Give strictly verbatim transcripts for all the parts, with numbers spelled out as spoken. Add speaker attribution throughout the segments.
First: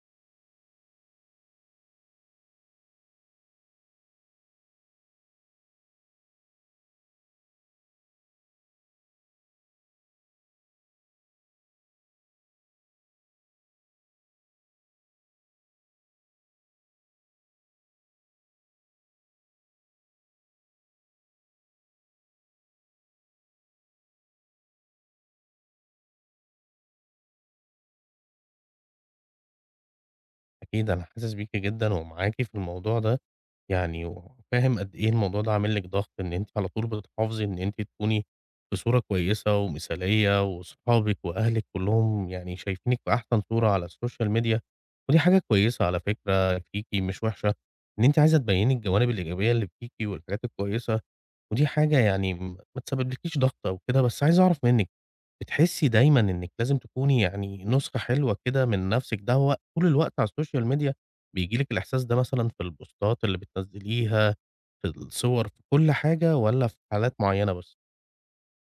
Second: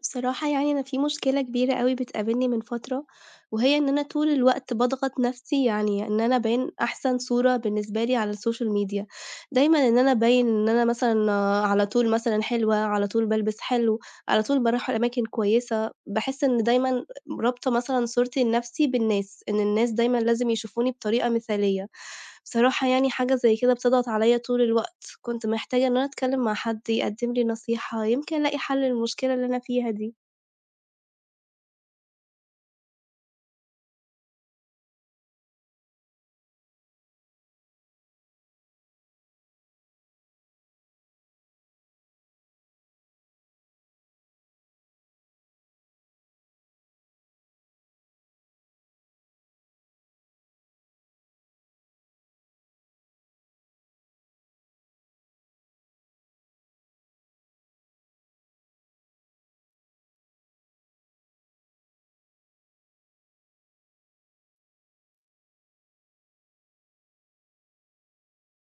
Speaker 1: بصراحة يعني أنا في مشكلة كبيرة أوي بتقابلني من فترة، وهي إن أنا طول الوقت باضغط نفسي يعني إن أنا أبان أحسن صورة بالنسبة لي على السوشيال ميديا، دايمًا إن أنا أبين إن أنا مثلًا آه، على طول مثلًا حلوة، على طول بالبس حلو، على طول باروح أماكن كويسة، باحس إن دايمًا رابطة مثلًا صورتي لنفسي بالناس، إن الناس دايمًا لازم يشوفوني بطريقة مثالية، بصراحة يعني حاجة زي كده بتضغط عليَّ طول الوقت. كنت محتاجة إن أنا أتكلّم مع حد يقدّم لي نصيحة، يمكن ألاقي حل للمشكلة اللي أنا فيها دي.
Speaker 2: أكيد أنا حاسس بيكِ جدًا ومعاكِ في الموضوع ده، يعني وفاهم قد إيه الموضوع ده عامل لِك ضغط، إن أنتِ على طول بتحافظي إن أنتِ تكوني في صورة كويسة ومثالية، وصحابِك وأهلِك كلّهم يعني شايفينِك في أحسن صورة على السوشيال ميديا، ودي حاجة كويسة على فكرة فيكِ مش وحشة، إن أنتِ عايزة تبيّني الجوانب الإيجابية اللي فيكِ والحاجات الكويسة، ودي حاجة يعني م ما تسببلكيش ضغط أو كده، بس عايز أعرف منِّك بتحسي دايمًا إنِّك لازم تكوني يعني نسخة حلوة كده من نَفْسِك، ده هو طول الوقت على السوشيال ميديا بييجي لِك الإحساس ده مثلًا في البوستات اللي بتنزّليها، في الصور، في كل حاجة والّا في حالات معيّنة بس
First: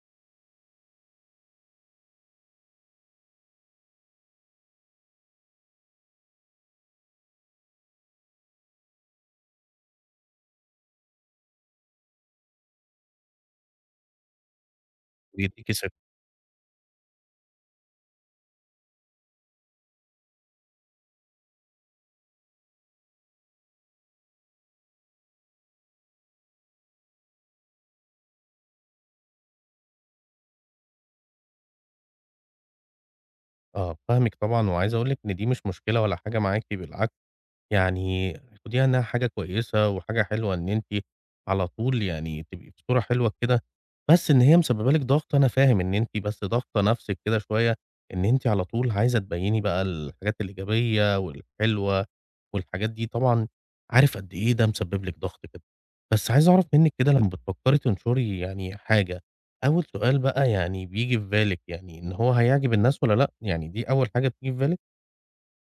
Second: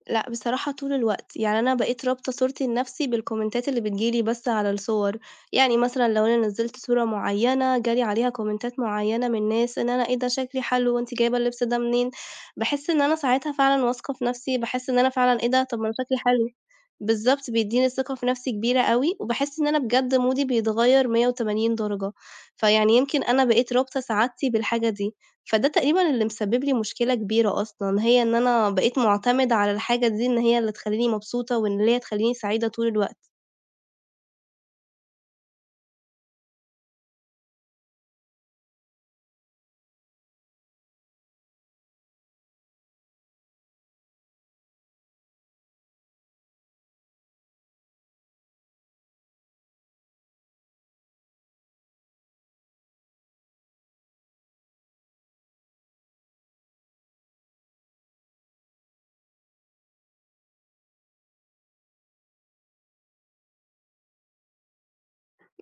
Speaker 1: لأ، بصراحة طول الوقت، يعني أنا بقيت رابطة صورتي لنفسي بالكومنتات اللي بتيجي لي بس على الصور، يعني مثلًا لو أنا نزّلت صورة معيّنة جالي عليها كومنتات معيّنة من ناس إن أنا إيه ده شكلي حلو وأنتِ جايبة اللبس ده منين، باحس إن أنا ساعتها فعلًا واثقة في نفسي، باحس إن أنا فعلًا إيه ده
Speaker 2: بيدّيكِ
Speaker 1: طب ما
Speaker 2: ثقة؟
Speaker 1: أنا شكلي حلو، بالضبط بيدّيني ثقة في نفسي كبيرة أوي، وباحس إن أنا بجد مودي بيتغيّر مية وتمانين درجة، فيعني يمكن أنا بقيت رابطة سعادتي بالحاجة دي. فده تقريبًا اللي مسبب لي مشكلة كبيرة أصلًا، هي إن أنا بقيت مُعتمدة على الحاجة دي إن هي اللي تخلّيني مبسوطة وإن اللي هي تخلّيني سعيدة طول الوقت.
Speaker 2: آه، فاهمِك طبعًا وعايز أقول لِك إن دي مش مشكلة ولا حاجة معاكِ بالعكس. يعني خديها إنها حاجة كويسة وحاجة حلوة إن أنتِ على طول يعني تبقي في صورة حلوة كده، بس إن هي مسببة لِك ضغط أنا فاهم إن أنتِ بس ضاغطة نفسِك كده شوية، إن أنتِ على طول عايزة تبيّني بقى الحاجات الإيجابية والحلوة والحاجات دي، طبعًا عارف قد إيه ده مسبب لِك ضغط كده. بس عايز أعرف منِّك كده لمّا بتفكّري تنشري يعني حاجة، أول سؤال بقى يعني بييجي في بالِك يعني إن هو هيعجب الناس والّا لأ؟ يعني دي أول حاجة بتيجي في بالِك؟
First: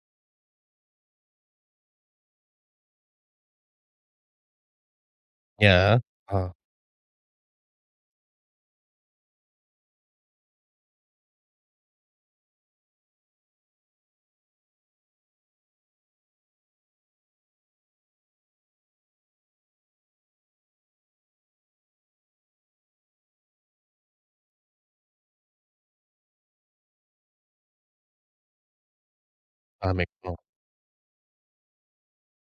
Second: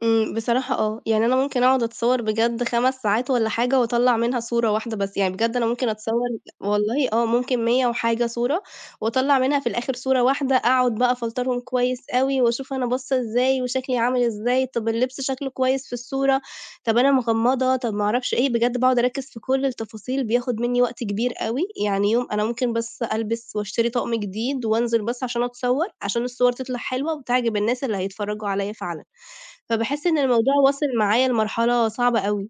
Speaker 1: إمم، بصراحة آه، يعني أنا ممكن أقعد أتصوّر بجد خمس ساعات والّا حاجة وأطلّع منها صورة واحدة بس، يعني بجد أنا ممكن
Speaker 2: ياه!
Speaker 1: أتصوّر
Speaker 2: آه،
Speaker 1: والله آه، ممكن مية وحاجة صورة وأطلّع منها في الآخر صورة واحدة، أقعد بقى أفلترهم كويس أوي وأشوف أنا باصة إزاي وشكلي عامل إزاي، طَب اللبس شكله كويس في الصورة، طَب أنا مغمّضة، طَب ما أعرفش إيه، بجد باقعد أركّز في كل التفاصيل، بياخُد منّي وقت كبير أوي، يعني يوم أنا ممكن بس ألبس وأشتري طقم جديد وأنزل بس عشان أتصوّر، عشان الصور تطلع حلوة وتعجب الناس اللي هيتفرّجوا عليّا فعلًا. فباحس
Speaker 2: فاهمِك،
Speaker 1: إن
Speaker 2: آه.
Speaker 1: الموضوع واصل معايا لمرحلة صعبة أوي.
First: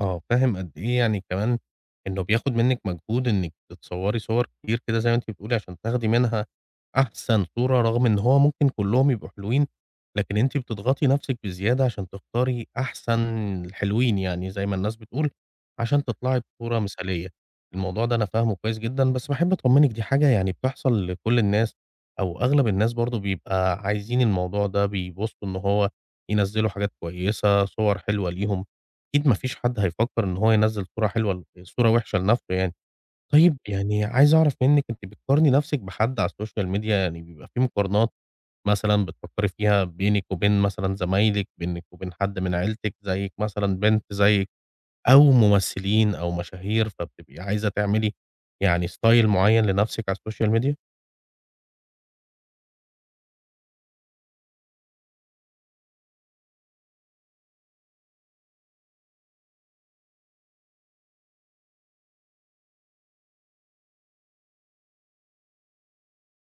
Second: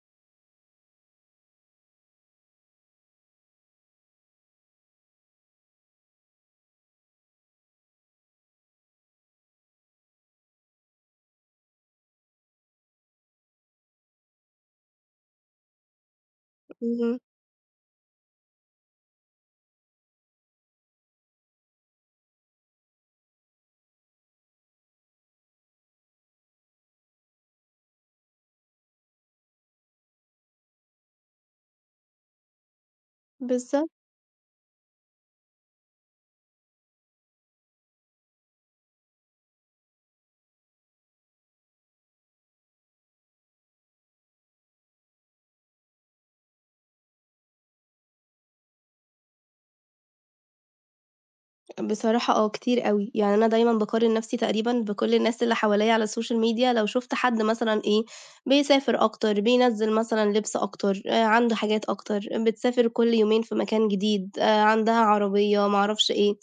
Speaker 2: آه، فاهم قد إيه يعني كمان إنه بياخد منِّك مجهود إنِّك تتصوّري صور كتير كده زي ما أنتِ بتقولي عشان تاخدي منها أحسن صورة، رغم إن هو ممكن كلّهم يبقوا حلوين، لكن أنتِ بتضغطي نَفْسِك بزيادة عشان تختاري أحسن الحلوين يعني زي ما الناس بتقول، عشان تطلعي بصورة
Speaker 1: اهم.
Speaker 2: مثالية. الموضوع ده أنا فاهمه كويس جدًا، بس باحب أطمّنِك دي حاجة يعني بتحصل لكل الناس أو أغلب الناس برضه بيبقى عايزين الموضوع ده، بيبصوا إن هو ينزّلوا حاجات كويسة، صور حلوة ليهم. أكيد ما فيش حد هيفكّر إن هو ينزّل صورة حلوة ل صورة وِحشة لنَفْسه يعني. طيب
Speaker 1: بالضبط.
Speaker 2: يعني عايز أعرف منِّك أنتِ بتقارني نَفْسِك بحد على السوشيال ميديا؟ يعني بيبقى في مقارنات مثلًا بتفكّري فيها بينِك وبين مثلًا زمايلِك، بينِك وبين حد من عيلتِك زيِّك مثلًا، بنت زيِّك أو ممثلين أو مشاهير، فبتبقي عايزة تعملي يعني style معيّن لنَفْسِك على السوشيال ميديا؟
Speaker 1: بصراحة آه، كتير أوي. يعني أنا دايمًا باقارن نفسي تقريبًا بكل الناس اللي حواليّا على السوشيال ميديا، لو شُفت حد مثلًا إيه، بيسافر أكتر، بينزّل مثلًا لبس أكتر، آآ عنده حاجات أكتر، بتسافر كل يومين في مكان جديد، آآ عندها عربية، ما أعرفش إيه.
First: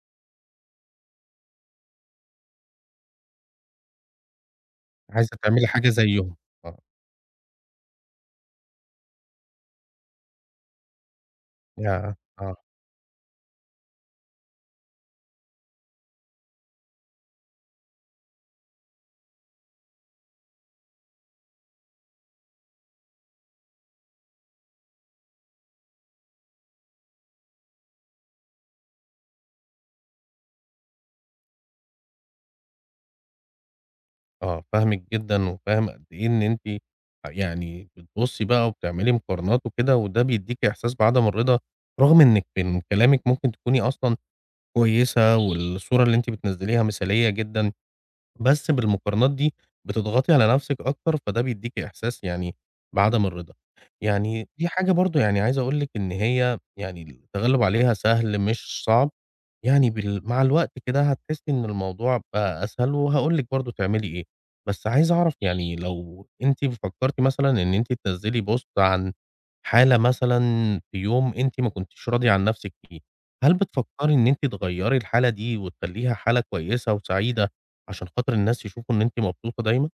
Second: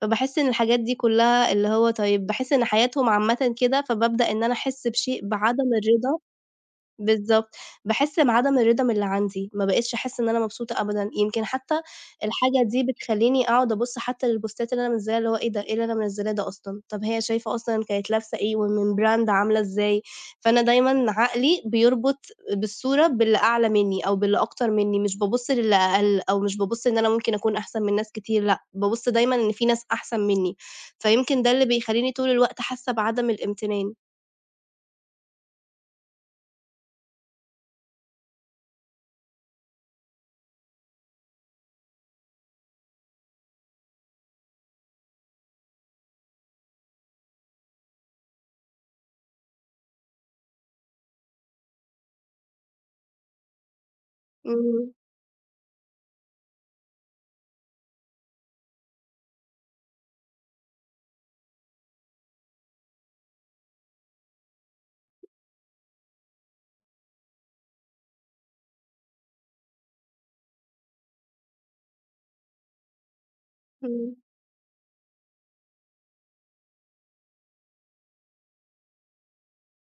Speaker 1: فباحس إن الحاجات دي كلّها اللي هو طيب باحس إن حياتهم عامةً كده، فبابدأ إن أنا أحس بشيء
Speaker 2: عايزة
Speaker 1: بعدم
Speaker 2: تعملي حاجة
Speaker 1: الرضا
Speaker 2: زيّهم. آه.
Speaker 1: بالضبط، باحس بعدم الرضا من اللي عندي، ما بقيتش أحس إن أنا مبسوطة أبدًا، يمكن حتى
Speaker 2: ياه! آه.
Speaker 1: الحاجة دي بتخلّيني أقعد أبُص حتى للبوستات اللي أنا منزّلاها اللي هو إيه ده، إيه اللي أنا منزّلاه ده أصلًا، طب هي شايفة أصلًا كانت لابسة إيه ومن brand عاملة إزاي، فأنا دايمًا عقلي بيربط بالصورة باللي أعلى منّي أو باللي أكتر منّي، مش بابُص للي أقل أو مش بابُص إن أنا ممكن أكون أحسن من ناس كتير، لأ، بابُص دايمًا إن في ناس أحسن منّي، فيمكن ده اللي بيخلّيني طول الوقت حاسة بعدم الامتنان.
Speaker 2: آه، فاهمِك جدًا، وفاهم قد إيه إن أنتِ يعني بتبُصّي بقى وبتعملي مقارنات وكده، وده بيدّيكِ إحساس بعدم الرضا، رغم إنِّك من كلامِك ممكن تكوني أصلًا كويسة، والصورة اللي أنتِ بتنزّليها مثالية جدًا، بس بالمقارنات دي بتضغطي على نفسِك أكتر، فده بيدّيكِ إحساس يعني بعدم الرضا. يعني دي حاجة
Speaker 1: اهم،
Speaker 2: برضه يعني عايز أقول لِك إن هي يعني التغلب عليها سهل مش صعب، يعني بال مع الوقت كده هتحسّي إن الموضوع بقى أسهل، وهاقول لِك برضه تعملي إيه. بس عايز أعرف يعني لو أنتِ فكّرتِ مثلًا إن أنتِ تنزّلي بوست عن حالة مثلًا في يوم أنتِ ما كنتيش راضية عن نفسِك فيه، هل
Speaker 1: إمم.
Speaker 2: بتفكّري إن أنتِ تغيّري الحالة دي وتخلّيها حالة كويسة وسعيدة؟ عشان خاطر الناس يشوفوا إن أنتِ مبسوطة دايمًا،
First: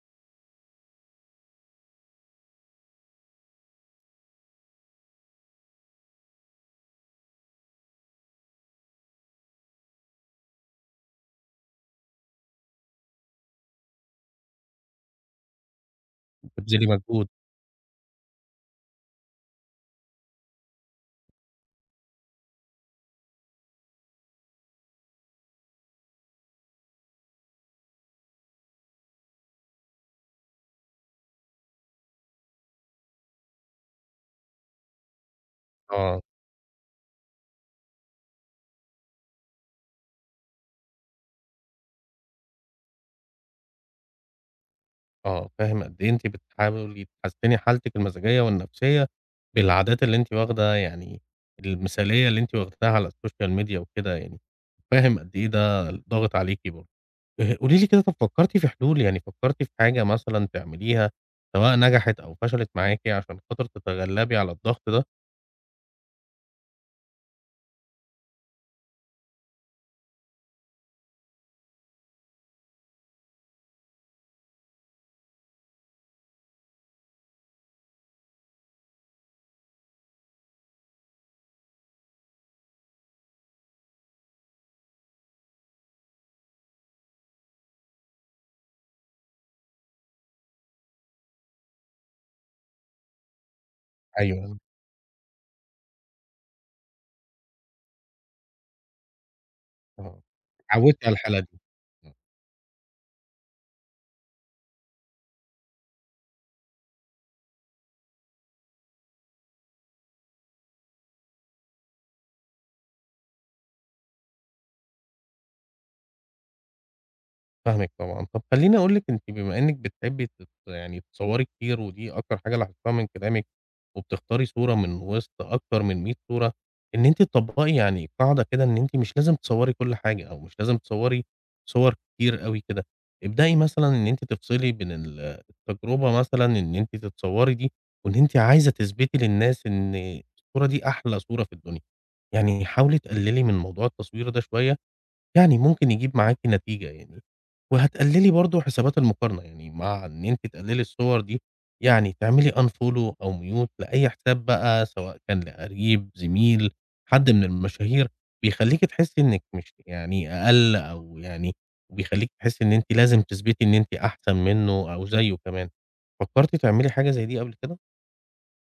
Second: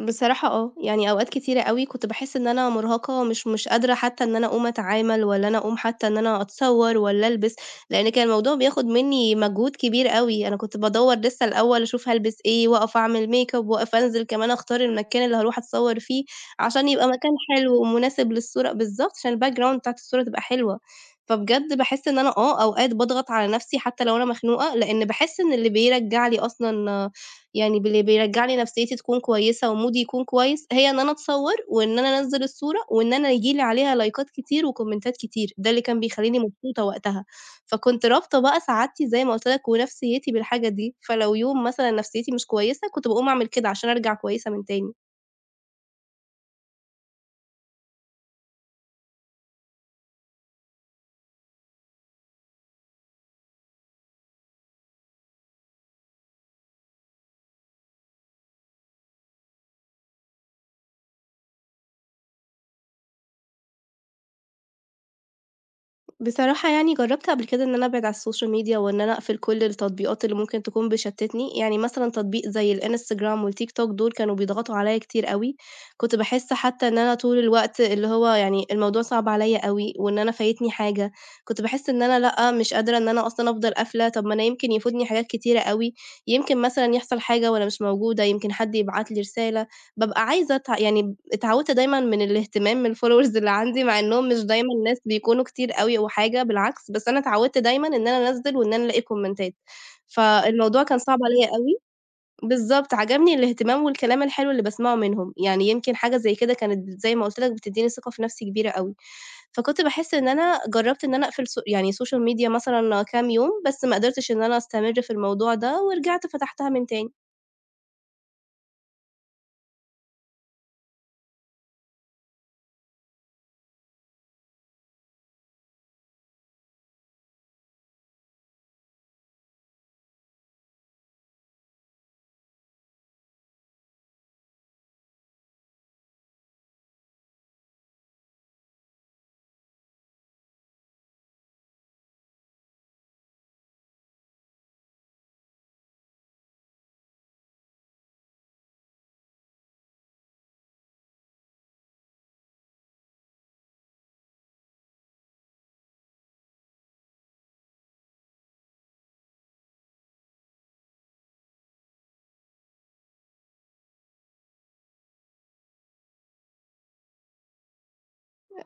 Speaker 1: بصراحة آه، يعني أوقات كتيرة أوي كنت باحس إن أنا مرهقة مش مش قادرة حتى إن أنا أقوم أتعامل والّا أنا أقوم حتى إن أنا أتصوّر والّا ألبس، لإن كان الموضوع بياخد منّي مجهود كبير أوي، أنا كنت بادوّر لسه الأول أشوف هالبس إيه، واقف أعمل makeup واقف أنزل كمان أختار المكان اللي هاروح أتصوّر فيه،
Speaker 2: وبتبذلي
Speaker 1: عشان يبقى
Speaker 2: مجهود
Speaker 1: مكان حلو ومناسب للصورة بالضبط، عشان الbackground بتاعة الصورة تبقى حلوة، فبجد باحس إن أنا آه، أوقات باضغط على نَفْسي حتى لو أنا مخنوقة، لإن باحس إن اللي بيرجّع لي أصلًا يعني باللي بيرجّع لي نفسيتي تكون كويسة ومودي يكون كويس، هي إن أنا أتصوّر وإن أنا أنزّل الصورة وإن أنا ييجي لي عليها لايكات كتير وكومنتات كتير، ده اللي كان
Speaker 2: آه،
Speaker 1: بيخلّيني مبسوطة وقتها. فكنت رابطة بقى سعادتي زي ما قُلت لك ونفسيتي بالحاجة دي، فلو يوم مثلًا نفسيتي مش كويسة، كنت باقوم أعمل كده عشان أرجع كويسة من تاني.
Speaker 2: آه، فاهم قد إيه أنتِ بتحاولي تحسّني حالتِك المزاجية والنفسية بالعادات اللي أنتِ واخدة يعني المثالية اللي أنتِ واخداها على السوشيال ميديا وكده يعني، فاهم قد إيه ده ضاغط عليكِ برضه. آآ قولي لي كده طَب فكّرتِ في حلول، يعني فكّرتِ في حاجة مثلًا تعمليها سواء نجحت أو فشلت معاكِ عشان خاطر تتغلّبي على الضغط ده؟
Speaker 1: بصراحة يعني جرّبت قبل كده إن أنا أبعد عن السوشيال ميديا وإن أنا أقفل كل التطبيقات اللي ممكن تكون بتشتّتني، يعني مثلًا تطبيق زي الإنستجرام والتيك توك دول كانوا بيضغطوا عليّا كتير أوي، كنت باحس حتى إن أنا طول الوقت اللي هو يعني الموضوع صعب عليّا أوي وإن أنا فايتني حاجة، كنت باحس إن أنا لأ، مش قادرة إن أنا أصلًا أفضل قافلة، طب ما أنا يمكن يفوتني حاجات كتيرة أوي، يمكن مثلًا يحصل حاجة وأنا مش موجودة، يمكن حد يبعت لي رسالة. بابقى عايزة أتع يعني اتعودت دايمًا من الاهتمام من الfollowers اللي عندي، مع إنّهم مش
Speaker 2: أيوه،
Speaker 1: دايمًا ناس بيكونوا كتير أوي أو حاجة، بالعكس، بس أنا اتعودت دايمًا إن أنا أنزّل وإن أنا ألاقي كومنتات،
Speaker 2: آه،
Speaker 1: فالموضوع كان
Speaker 2: اتعوّدتِ على
Speaker 1: صعب
Speaker 2: الحالة
Speaker 1: عليَّ
Speaker 2: دي.
Speaker 1: أوي بالضبط، عجبني الاهتمام والكلام الحلو اللي باسمعه منهم، يعني يمكن حاجة زي كده كانت زي ما قُلت لك بتدّيني ثقة في نفسي كبيرة أوي، فكنت باحس إن أنا جرّبت إن أنا أقفل سو يعني social media مثلًا كام يوم، بس ما قدرتش إن أنا أستمر في الموضوع ده، ورجعت فتحتها من تاني.
Speaker 2: فاهمِك طبعًا. طب خلّيني أقول لِك أنتِ بما إنِّك بتحبّي تت يعني تتصوّري كتير ودي أكتر حاجة لاحظتها من كلامِك، وبتختاري صورة من وسط أكتر من مئة صورة، إن أنتِ تطبّقي يعني قاعدة كده إن أنتِ مش لازم تصوّري كل حاجة، أو مش لازم تصوّري صور كتير أوي كده. ابدئي مثلًا إن أنتِ تفصلي بين ال التجربة مثلًا إن أنتِ تتصوّري دي، وإن أنتِ عايزة تثبتي للناس إن الصورة دي أحلى صورة في الدنيا. يعني حاولي تقلّلي من موضوع التصوير ده شوية، يعني ممكن يجيب معاكِ نتيجة يعني، وهتقللي برضه حسابات المقارنة، يعني مع إن أنتِ تقللي الصور دي، يعني تعملي unfollow أو mute لأي حساب بقى سواء كان لقريب، زميل، حد من المشاهير، بيخلّيكِ تحسّي إنِّك مش يعني أقل أو يعني وبيخلّيكِ تحسّي إن أنتِ لازم تثبتي إن أنتِ أحسن منّه أو زيّه كمان. فكّرتِ تعملي حاجة زي دي قبل كده؟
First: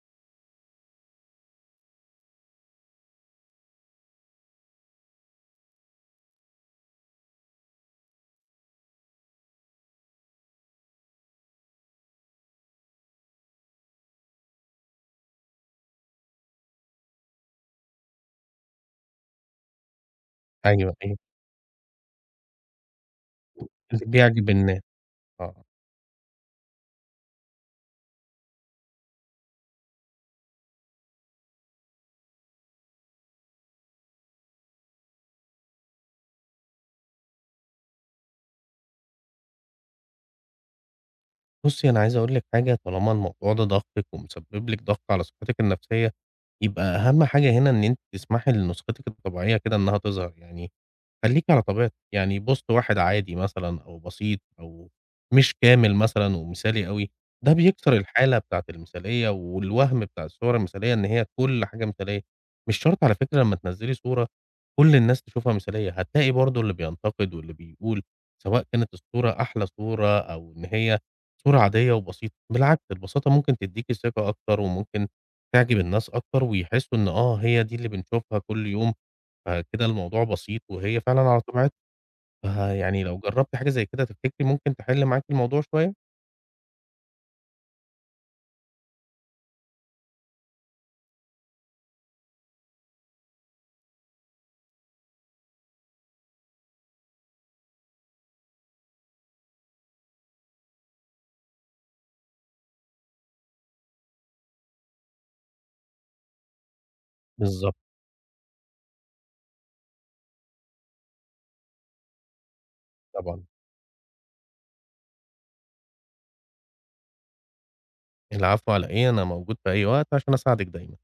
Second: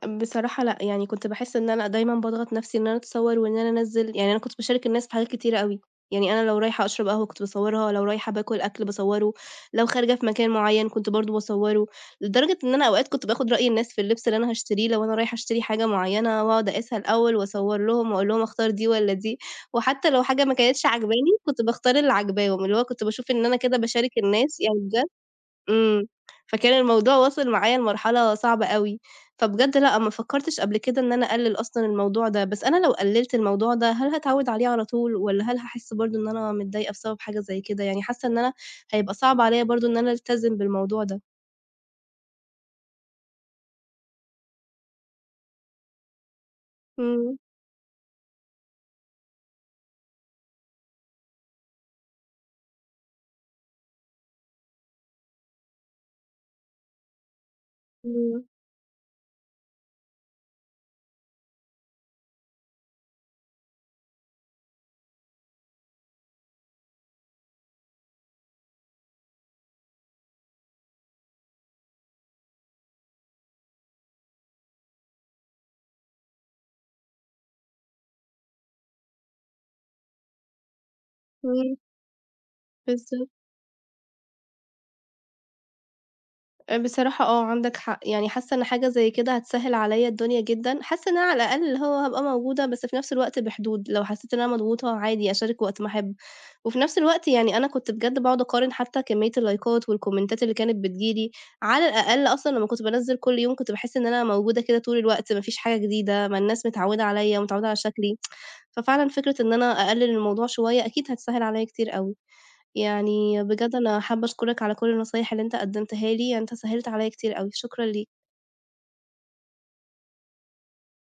Speaker 1: بصراحة لأ، يعني كنت باحس إن أنا دايمًا باضغط نَفْسي إن أنا أتصوّر وإن أنا أنزّل يعني أنا كنت باشارك الناس في حاجات كتيرة أوي، يعني أنا لو رايحة أشرب قهوة كنت باصوّرها، لو رايحة باكل أكل باصوّره، لو خارجة في مكان معيّن كنت برضه باصوّره، لدرجة إن أنا أوقات كنت باخُد رأي الناس في اللبس اللي أنا هاشتريه، لو أنا رايحة أشتري حاجة معيّنة وأقعد أقيسها الأول وأصوّر لهم وأقول لهم أختار دي والّا دي، وحتى لو حاجة ما كانتش
Speaker 2: أيوه، أيوه،
Speaker 1: عاجباني كنت باختار اللي عاجباهم، اللي هو كنت باشوف إن أنا كده باشارك
Speaker 2: بتبيعي
Speaker 1: الناس يعني
Speaker 2: بالناس،
Speaker 1: بجد
Speaker 2: آه.
Speaker 1: إمم، فكان الموضوع واصل معايا لمرحلة صعبة أوي، فبجد لأ، ما فكّرتش قبل كده إن أنا أقلِّل أصلًا الموضوع ده، بس أنا لو قلِّلت الموضوع ده، هل هاتعوّد عليه على طول والّا هل هاحس برضه إن أنا متضايقة بسبب حاجة زي كده؟ يعني حاسة إن أنا هيبقى صعب عليّا برضه إن أنا ألتزم بالموضوع ده.
Speaker 2: بُصّي، أنا عايز أقول لِك حاجة، طالما الموضوع ده ضاغطِك ومسبب لِك ضغط على صحتِك النفسية، يبقى أهم
Speaker 1: إمم،
Speaker 2: حاجة هنا إن أنتِ تسمحي لنسختِك الطبيعية كده إنها تظهر، يعني خلّيكِ على طبيعتِك، يعني بوست واحد عادي مثلًا أو بسيط أو مش كامل مثلًا ومثالي أوي، ده بيكسر الحالة
Speaker 1: إمم،
Speaker 2: بتاعة المثالية والوهم بتاع الصور المثالية إن هي كل حاجة مثالية، مش شرط على فكرة لمّا تنزّلي صورة كل الناس تشوفها مثالية، هتلاقي برضه اللي بينتقد واللي بيقول، سواء كانت الصورة أحلى صورة أو إن هي صورة عادية وبسيطة، بالعكس البساطة ممكن تدّيكِ ثقة أكتر، وممكن تعجب الناس أكتر، ويحسّوا إن آه هي دي اللي بنشوفها كل يوم، فكده الموضوع بسيط وهي فعلًا على طبيعتها،
Speaker 1: إمم،
Speaker 2: فيعني لو
Speaker 1: بالضبط.
Speaker 2: جرّبتِ حاجة زي كده تفتكري ممكن تحل معاكِ الموضوع شوية؟
Speaker 1: آآ بصراحة آه، عندك حق، يعني حاسة إن حاجة زي كده هتسهِّل عليَّ الدنيا جدًا، حاسة إن أنا على الأقل اللي هو هابقى موجودة، بس في نفس الوقت بحدود، لو حسيت إن أنا مضغوطة عادي أشارك وقت ما أحب، وفي نفس الوقت يعني أنا كنت بجد باقعد أقارن حتى كمية اللايكات والكومنتات اللي كانت بتيجي لي، على الأقل أصلًا لمّا كنت بانزِّل كل يوم كنت باحس إن أنا موجودة كده طول الوقت، ما فيش حاجة جديدة، ما الناس متعودة عليَّ ومتعودة على
Speaker 2: بالضبط
Speaker 1: شكلي، ففعلًا فكرة إن أنا أقلِّل الموضوع شوية أكيد هتسهِّل عليَّ كتير أوي. يعني
Speaker 2: طبعًا،
Speaker 1: بجد أنا حابة أشكرك على كل النصايح اللي أنت قدّمتها لي، يعني أنت سهّلت عليّا كتير أوي، شكرًا ليك.
Speaker 2: العفو على إيه، أنا موجود في أي وقت عشان أساعدِك دايمًا.